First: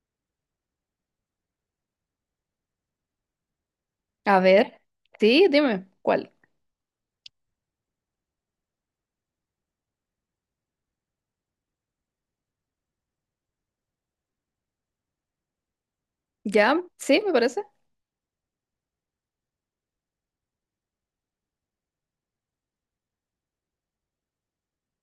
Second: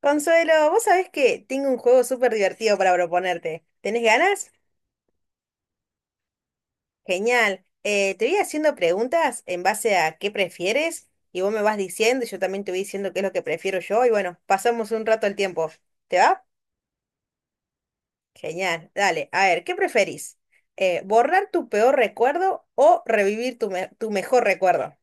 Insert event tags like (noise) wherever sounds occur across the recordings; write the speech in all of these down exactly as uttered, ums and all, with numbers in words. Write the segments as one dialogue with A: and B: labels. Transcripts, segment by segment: A: Consuelo, vos sabés que tengo un juego súper divertido para proponerte. ¿Tenés
B: A
A: ganas?
B: ver, sí, dime, ¿cuál?
A: Genial. Eh, te voy haciendo preguntas en base a qué prefieres y vos me vas diciendo y yo también te voy diciendo qué es lo que prefiero yo y bueno, pasamos un rato el tiempo. ¿Te va?
B: ¿Ya? Sí, me parece.
A: Genial. Dale, a ver, ¿qué preferís? Eh, ¿borrar tu peor recuerdo o revivir tu, me- tu mejor recuerdo?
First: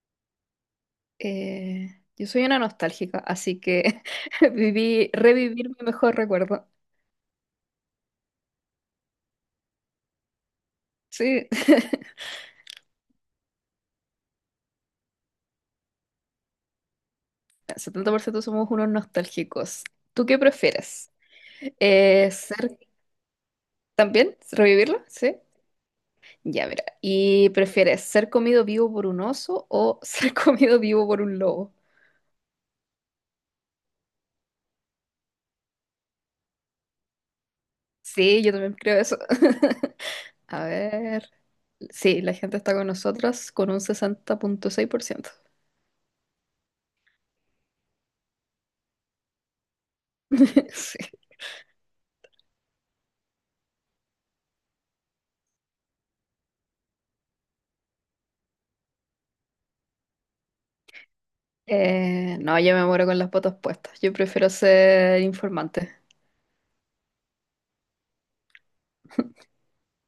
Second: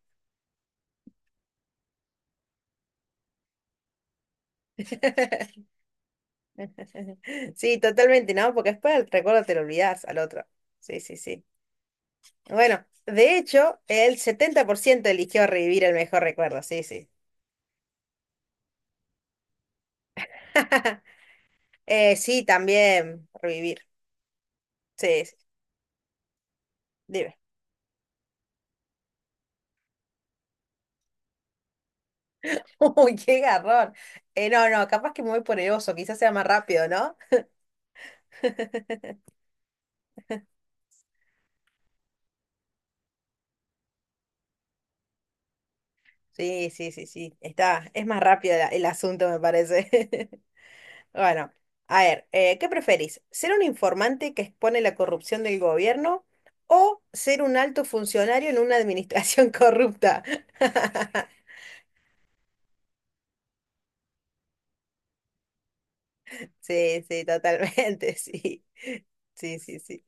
B: Eh, yo soy una nostálgica, así que (laughs) viví,
A: (laughs)
B: revivir mi mejor recuerdo.
A: Sí, totalmente, ¿no? Porque después el recuerdo te lo olvidás al otro. Sí, sí, sí.
B: Sí, (laughs)
A: Bueno, de hecho, el setenta por ciento eligió revivir el mejor recuerdo, sí, sí.
B: el setenta por ciento somos unos nostálgicos. ¿Tú qué
A: (laughs)
B: prefieres?
A: Eh,
B: Eh,
A: sí,
B: ¿ser
A: también revivir.
B: también? ¿Revivirlo?
A: Sí, sí.
B: Sí. Ya, mira.
A: Dime.
B: ¿Y prefieres ser comido vivo por un oso o ser (laughs) comido vivo por un lobo?
A: (laughs) Uy, qué garrón. Eh, no, no, capaz que me voy por el oso, quizás sea más rápido, ¿no?
B: Sí, yo también creo eso. (laughs) A ver. Sí, la gente está con nosotros con un sesenta punto seis por ciento.
A: Sí, sí, sí, sí. Está, es más rápido la- el asunto, me parece. (laughs)
B: (laughs) Sí.
A: Bueno, a ver, eh, ¿qué preferís? ¿Ser un informante que expone la corrupción del gobierno o ser un alto funcionario en una administración (laughs) corrupta? (laughs)
B: Eh, no, yo me muero con las botas puestas. Yo prefiero ser informante.
A: Sí, sí, totalmente, (laughs) sí. Sí, sí, sí.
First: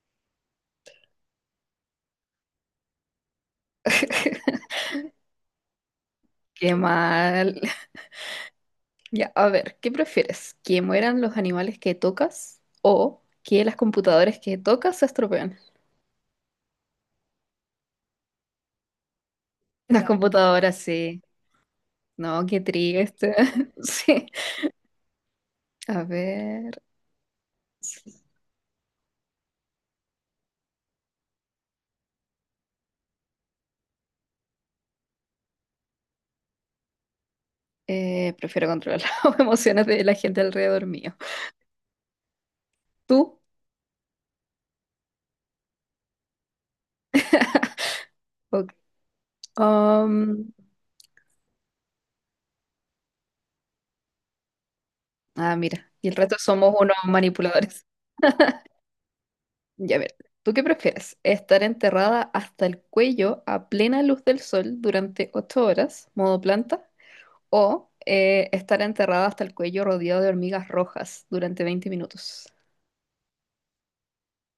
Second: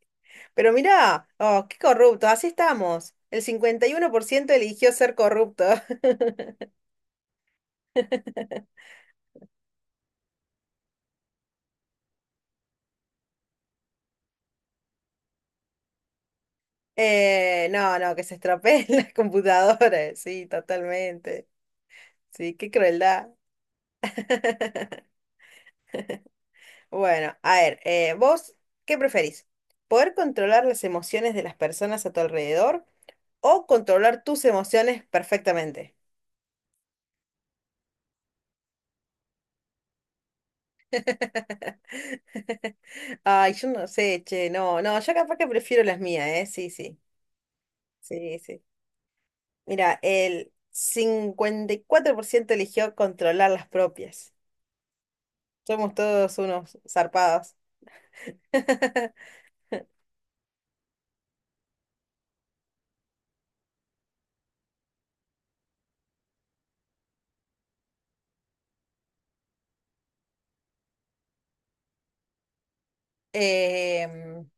A: Pero mirá, oh, qué corrupto, así estamos. El cincuenta y uno por ciento
B: (laughs)
A: eligió ser corrupto. (laughs)
B: Qué mal. Ya, a ver, ¿qué prefieres? ¿Que mueran los animales que tocas o que las computadoras que tocas se estropean?
A: Eh, no, no, que se estropeen (laughs) las
B: Las. No.
A: computadoras, sí,
B: Computadoras, sí.
A: totalmente.
B: No,
A: Sí,
B: qué
A: qué crueldad.
B: triste. (laughs)
A: (laughs)
B: Sí. A ver.
A: Bueno, a ver, eh, ¿vos qué preferís? ¿Poder controlar las emociones de las personas a tu alrededor o controlar tus emociones perfectamente?
B: Eh, prefiero controlar (laughs) las emociones de la gente alrededor mío.
A: (laughs)
B: ¿Tú?
A: Ay, yo no sé, che, no, no, yo capaz que prefiero las mías, ¿eh? Sí, sí, sí, sí.
B: Ok.
A: Mira, el
B: Um,
A: cincuenta y cuatro por ciento eligió controlar las propias.
B: ah, mira.
A: Somos
B: Y el
A: todos
B: resto somos
A: unos
B: unos
A: zarpados.
B: manipuladores.
A: (laughs)
B: Ya ver, ¿tú qué prefieres? ¿Estar enterrada hasta el cuello a plena luz del sol durante ocho horas, modo planta? ¿O eh, estar enterrada hasta el cuello rodeado de hormigas rojas durante veinte minutos?
A: Em,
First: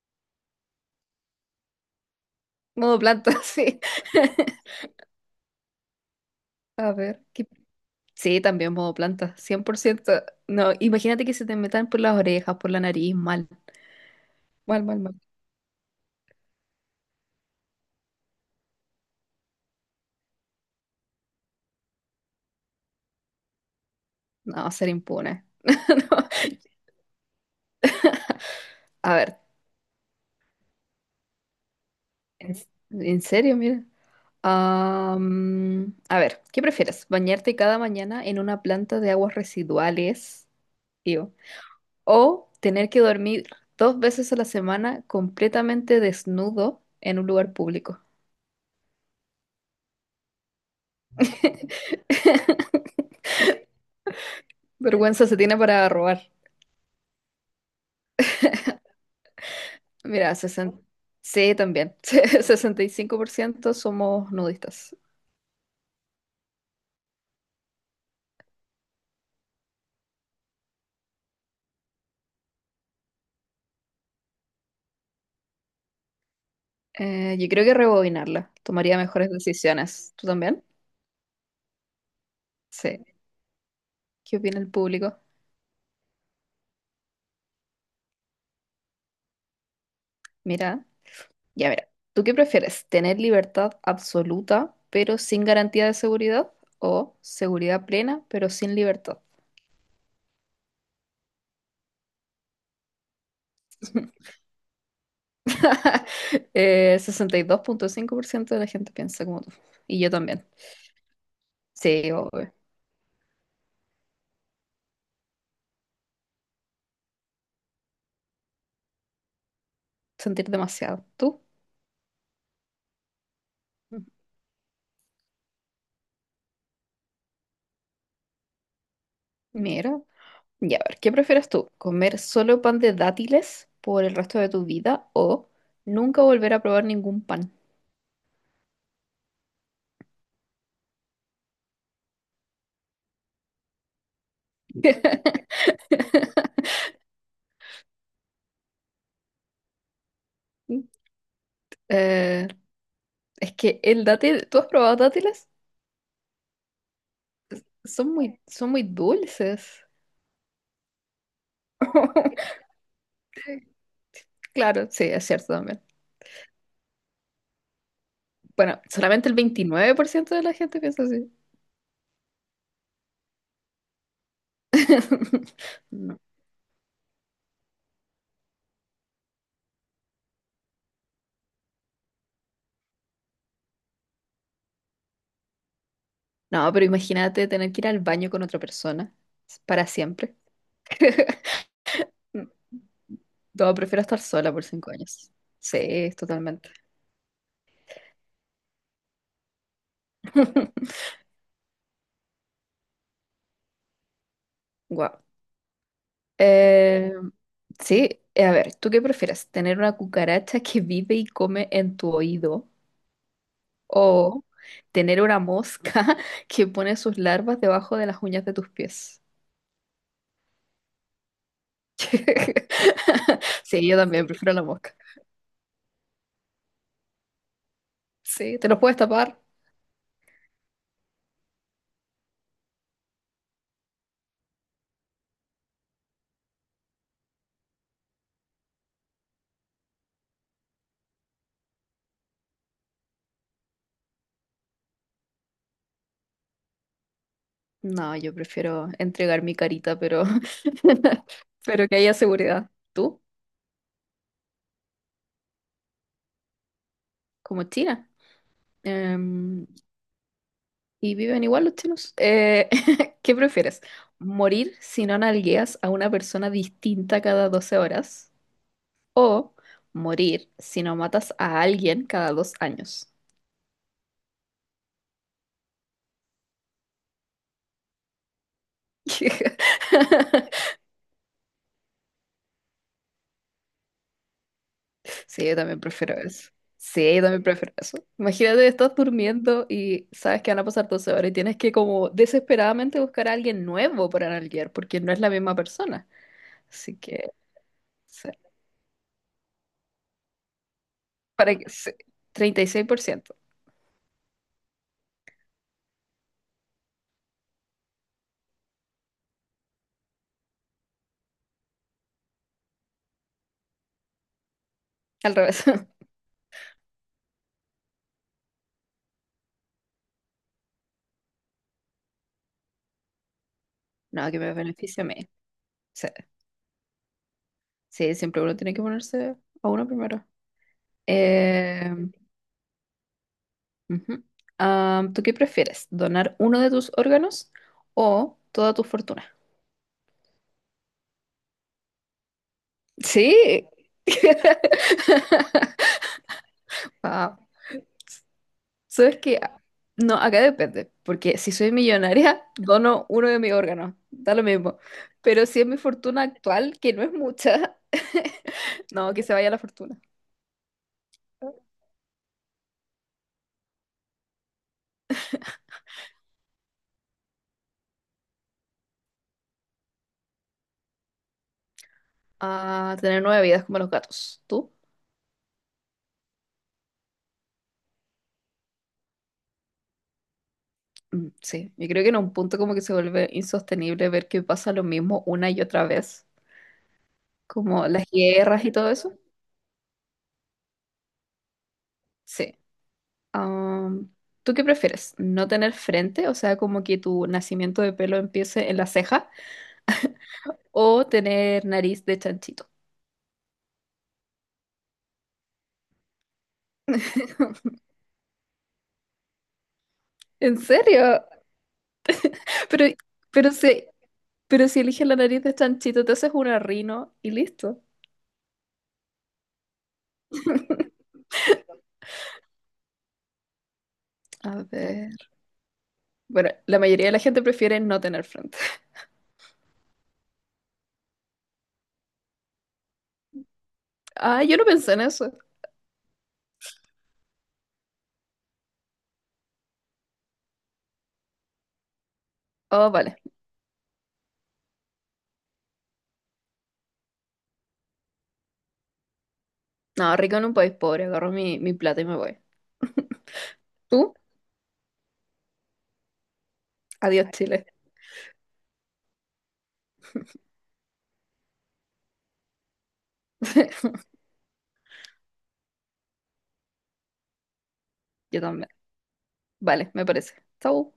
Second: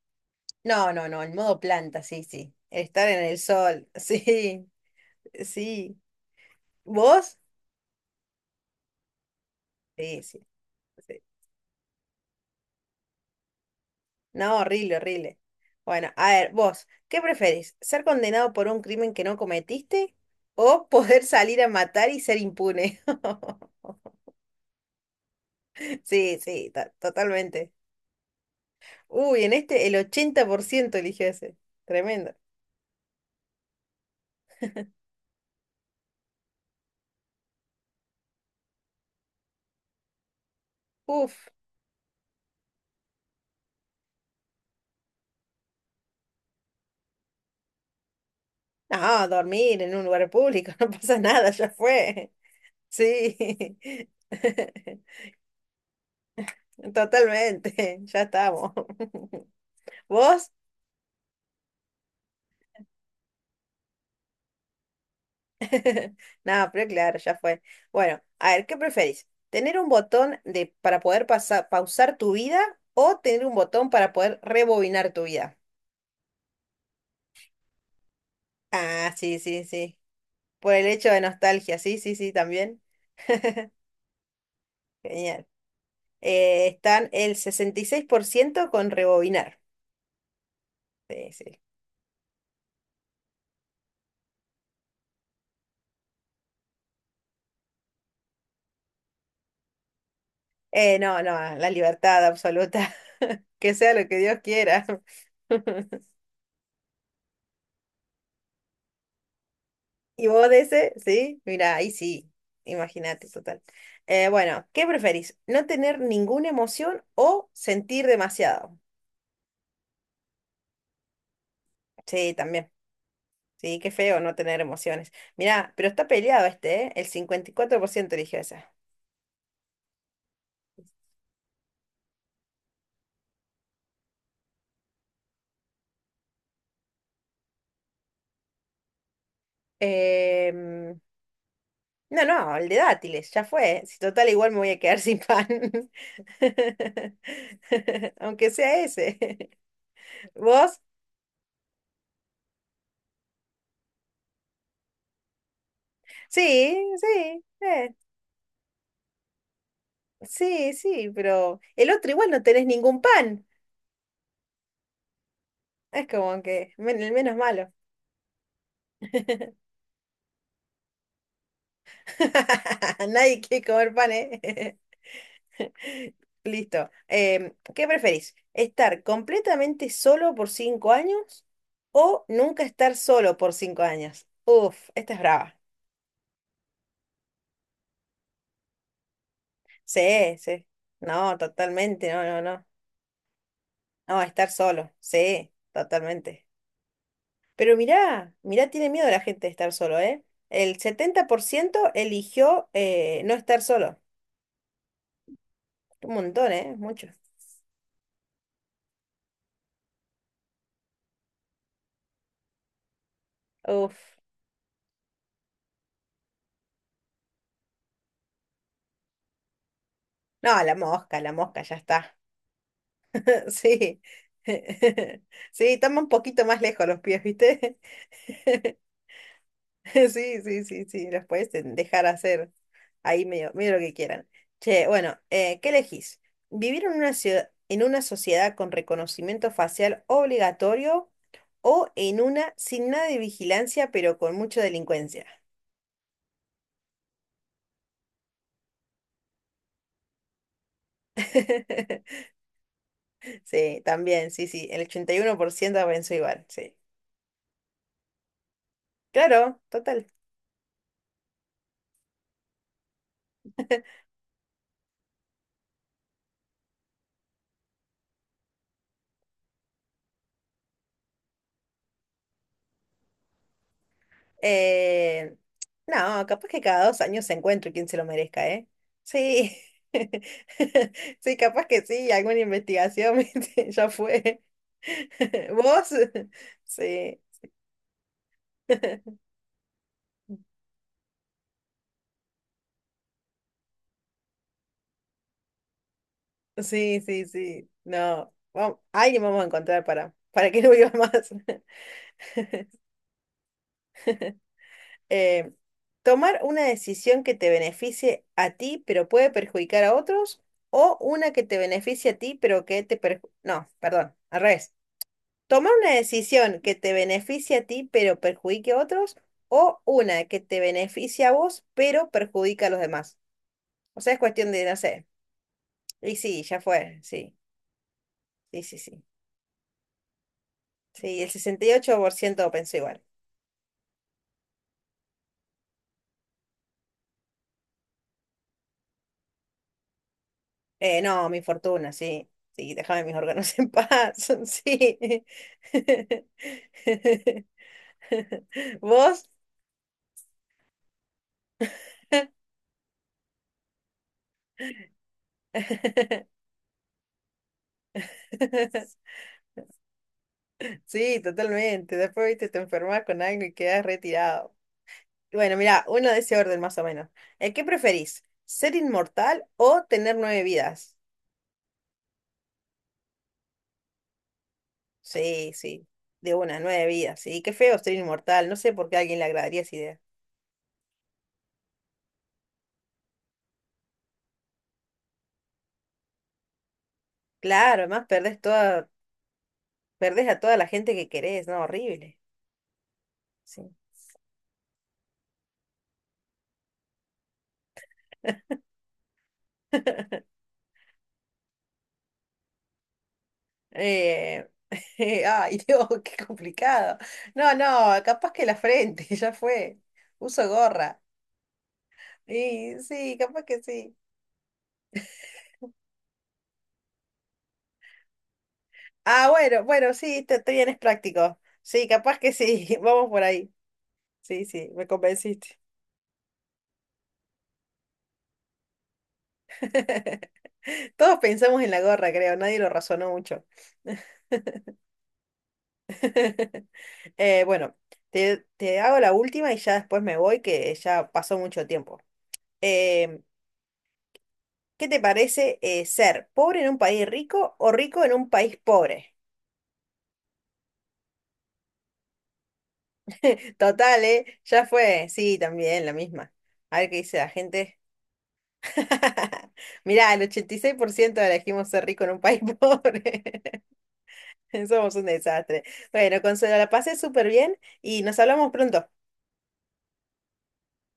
A: no, no, no, el modo planta, sí, sí. El
B: Modo
A: estar en el
B: planta, (laughs) sí.
A: sol, (laughs) sí, sí.
B: A ver,
A: ¿Vos?
B: ¿qué- sí, también modo planta, cien por ciento.
A: Sí, sí.
B: No,
A: Sí.
B: imagínate que se te metan por las orejas, por la nariz, mal,
A: No,
B: mal,
A: horrible,
B: mal, mal.
A: horrible. Bueno, a ver, vos, ¿qué preferís? ¿Ser condenado por un crimen que no cometiste o (laughs) poder salir a matar y ser impune? (laughs)
B: No, ser impune. (laughs) No.
A: Sí, sí, to- totalmente.
B: A ver,
A: Uy, en este el ochenta por ciento eligió ese. Tremendo.
B: en, en serio, mira. Am, a ver, ¿qué prefieres? ¿Bañarte cada mañana en una planta de aguas residuales? Iu.
A: Uf.
B: ¿O tener que dormir dos veces a la semana completamente desnudo en un lugar público?
A: No, dormir en un lugar público, (laughs) no pasa nada, ya fue.
B: (laughs)
A: Sí. (laughs)
B: Vergüenza se tiene para robar.
A: Totalmente, ya estamos. (laughs)
B: Mira,
A: ¿Vos?
B: sesenta, sí, también. (laughs) sesenta y cinco por ciento somos nudistas.
A: (laughs) Nada, pero claro, ya fue. Bueno, a ver, ¿qué preferís? ¿Tener un botón de, para poder pasar, pausar tu vida o tener un botón para poder rebobinar tu vida?
B: Eh, yo creo que rebobinarla. Tomaría
A: Ah,
B: mejores
A: sí, sí, sí.
B: decisiones. ¿Tú también?
A: Por el hecho de nostalgia, sí, sí, sí, también.
B: Sí. ¿Qué opina el público?
A: Genial. Eh, están el sesenta y seis por ciento con rebobinar.
B: Mira.
A: Sí, sí.
B: Ya verá, ¿tú qué prefieres? ¿Tener libertad absoluta pero sin garantía de seguridad? ¿O seguridad plena pero sin libertad?
A: Eh, no, no, la libertad absoluta. (laughs) Que sea lo que Dios quiera. (laughs)
B: (laughs) Eh, sesenta y dos punto cinco por ciento de la gente piensa como tú. Y yo
A: ¿Y
B: también.
A: vos de ese? Sí, mira, ahí
B: Sí,
A: sí,
B: obvio.
A: imagínate, total. Eh, bueno, ¿qué preferís? ¿No tener ninguna emoción o sentir demasiado?
B: Sentir demasiado. ¿Tú?
A: Sí, también. Sí, qué feo no tener emociones. Mirá, pero está peleado este, ¿eh? El cincuenta y cuatro por ciento eligió esa.
B: Mira. Ya, a ver, ¿qué prefieres tú? ¿Comer solo pan de dátiles por el resto de tu vida o nunca volver a probar ningún pan?
A: Em, no, no, el de dátiles, ya fue. Si total, igual me voy a quedar sin pan.
B: (laughs)
A: (laughs) Aunque sea ese. (laughs) ¿Vos?
B: Eh, es que el dátil, ¿tú has probado dátiles?
A: Sí, sí. eh,
B: Son muy, son muy dulces.
A: sí, sí, pero el otro igual no
B: (laughs)
A: tenés ningún pan.
B: Claro, sí, es cierto también.
A: Es como que men- el menos malo.
B: Bueno, solamente el veintinueve por ciento de la gente piensa así.
A: (laughs) Nadie quiere comer pan, ¿eh?
B: (laughs)
A: (laughs)
B: No.
A: Listo. Em, ¿qué preferís? ¿Estar completamente solo por cinco años o nunca estar solo por cinco años? Uf, esta es brava.
B: No, pero imagínate tener que ir al baño con otra persona para siempre.
A: Sí, sí.
B: (laughs)
A: No, totalmente, no, no, no.
B: No, prefiero estar
A: No, estar
B: sola por
A: solo.
B: cinco años.
A: Sí,
B: Sí,
A: totalmente.
B: totalmente.
A: Pero mirá, mirá, tiene miedo la gente de estar solo, ¿eh? El
B: (laughs)
A: setenta por ciento eligió eh, no estar solo.
B: Wow.
A: Un montón, ¿eh? Mucho.
B: Eh, sí, eh, a ver, ¿tú qué prefieres? ¿Tener una cucaracha que vive y come en tu oído?
A: Uf.
B: O tener una mosca (laughs) que pone sus larvas debajo de las uñas de tus pies.
A: No, la mosca, la mosca, ya está.
B: (laughs)
A: (laughs)
B: Sí, yo
A: Sí.
B: también prefiero la mosca.
A: (laughs) Sí, toma un poquito más lejos los pies, ¿viste?
B: Sí, ¿te los
A: (laughs)
B: puedes tapar?
A: (laughs) Sí, sí, sí, sí, los puedes de- dejar hacer ahí medio, medio lo que quieran. Che, bueno, eh, ¿qué elegís? ¿Vivir en una ciudad, en una sociedad con reconocimiento facial obligatorio o en una sin nada de vigilancia pero con mucha delincuencia?
B: No, yo prefiero entregar mi carita, pero, (laughs) pero que haya
A: (laughs)
B: seguridad. ¿Tú?
A: Sí, también, sí, sí, el ochenta y uno por ciento pensó igual, sí.
B: Como China.
A: Claro,
B: Em,
A: total.
B: ¿Y viven igual los chinos? Eh, (laughs) ¿qué prefieres? ¿Morir si no nalgueas a una persona distinta cada doce horas? ¿O morir si no matas a alguien cada dos años?
A: Eh, no, capaz que cada dos años se encuentre quien se lo merezca, ¿eh? Sí. (laughs)
B: (laughs)
A: Sí, capaz que sí, alguna investigación, (laughs) ¿viste? Ya fue.
B: Sí,
A: (laughs)
B: yo también
A: ¿Vos?
B: prefiero
A: (laughs)
B: eso. Sí,
A: Sí.
B: yo también prefiero eso. Imagínate, estás durmiendo y sabes que van a pasar doce horas y tienes que como desesperadamente buscar a alguien nuevo para nalguear porque no es la misma persona. Así
A: Sí, sí,
B: que,
A: sí.
B: sí.
A: No. Vamos, alguien vamos a encontrar para, para que (laughs) no viva más.
B: Para que,
A: (laughs)
B: sí, treinta y seis por ciento.
A: Eh, tomar una decisión que te beneficie a ti, pero puede perjudicar a otros, o una que te beneficie a ti, pero que te perju- no, perdón, al revés.
B: Al revés.
A: Tomar una
B: (laughs)
A: decisión que te beneficie a ti pero perjudique a otros o una que te beneficie a vos pero perjudica a los demás. O sea, es
B: No, que
A: cuestión
B: me
A: de, no
B: beneficie a
A: sé.
B: mí. Sí,
A: Y sí, ya fue, sí,
B: sí, siempre uno
A: sí,
B: tiene
A: sí,
B: que
A: sí.
B: ponerse a uno primero.
A: Sí, el sesenta y
B: Eh,
A: ocho por ciento pensó igual.
B: Ujú. Ah, ¿tú qué prefieres? ¿Donar uno de tus órganos o toda tu fortuna?
A: Eh, no, mi fortuna, sí. Sí, déjame mis órganos
B: Sí.
A: en paz, (laughs) sí.
B: (laughs)
A: (laughs)
B: Wow. ¿Sabes
A: ¿Vos?
B: qué? No, acá depende, porque si soy millonaria, (laughs) dono uno de mis órganos, da lo mismo. Pero si es mi fortuna
A: (laughs)
B: actual, que no es mucha, (laughs) no, que se vaya la fortuna.
A: Sí, totalmente. Después, viste, te enfermas con algo y quedas retirado. Bueno, mira, uno de ese orden más o menos. Eh, ¿qué preferís? ¿Ser inmortal o tener nueve vidas?
B: A tener nueve vidas como los gatos. ¿Tú?
A: Sí, sí, de una, nueve vidas. Sí, qué feo ser inmortal. No sé por qué a alguien le agradaría esa idea.
B: Mm, sí, yo creo que en un punto como que se vuelve insostenible ver que pasa lo mismo una y otra vez,
A: Claro,
B: como
A: además
B: las
A: perdés
B: guerras y
A: toda,
B: todo eso.
A: perdés a toda la gente que querés, ¿no? Horrible.
B: Sí,
A: Sí.
B: Am, ¿tú qué prefieres? ¿No tener frente? O sea, como que tu nacimiento de pelo empiece en la ceja o tener nariz de chanchito.
A: Eh, (laughs) ay, Dios, qué complicado. No,
B: (laughs)
A: no, capaz que la frente, (laughs) ya fue. Uso
B: ¿En
A: gorra.
B: serio?
A: Y
B: Pero,
A: sí, capaz
B: pero
A: que
B: si,
A: sí.
B: pero si eliges la nariz de chanchito, te haces una rino y listo.
A: Ah, bueno, bueno, sí, te, te vienes
B: (laughs)
A: práctico. Sí, capaz que sí, (laughs) vamos por ahí. Sí,
B: A
A: sí, me
B: ver.
A: convenciste.
B: Bueno, la mayoría de la gente prefiere no tener frente. (laughs)
A: (laughs) Todos pensamos en la gorra, creo, nadie lo razonó mucho.
B: Ah, yo no pensé en eso.
A: (laughs) Eh, bueno, te, te hago la última y ya después me voy, que ya pasó mucho tiempo.
B: Oh, vale.
A: Em, ¿qué te parece eh, ser pobre en un país rico o rico en un país pobre?
B: No, rico en un país pobre. Agarro mi, mi plata y me voy.
A: (laughs) Total,
B: ¿Tú?
A: ¿eh? Ya fue, sí, también la misma. A ver qué dice
B: Adiós,
A: la
B: Chile.
A: gente. (laughs) Mirá, el ochenta y seis por ciento elegimos ser rico en un país (laughs) pobre.
B: (laughs)
A: (laughs) Somos un desastre. Bueno, Consuelo, la pasé súper bien y nos
B: Yo
A: hablamos
B: también.
A: pronto.
B: Vale, me parece. Chau.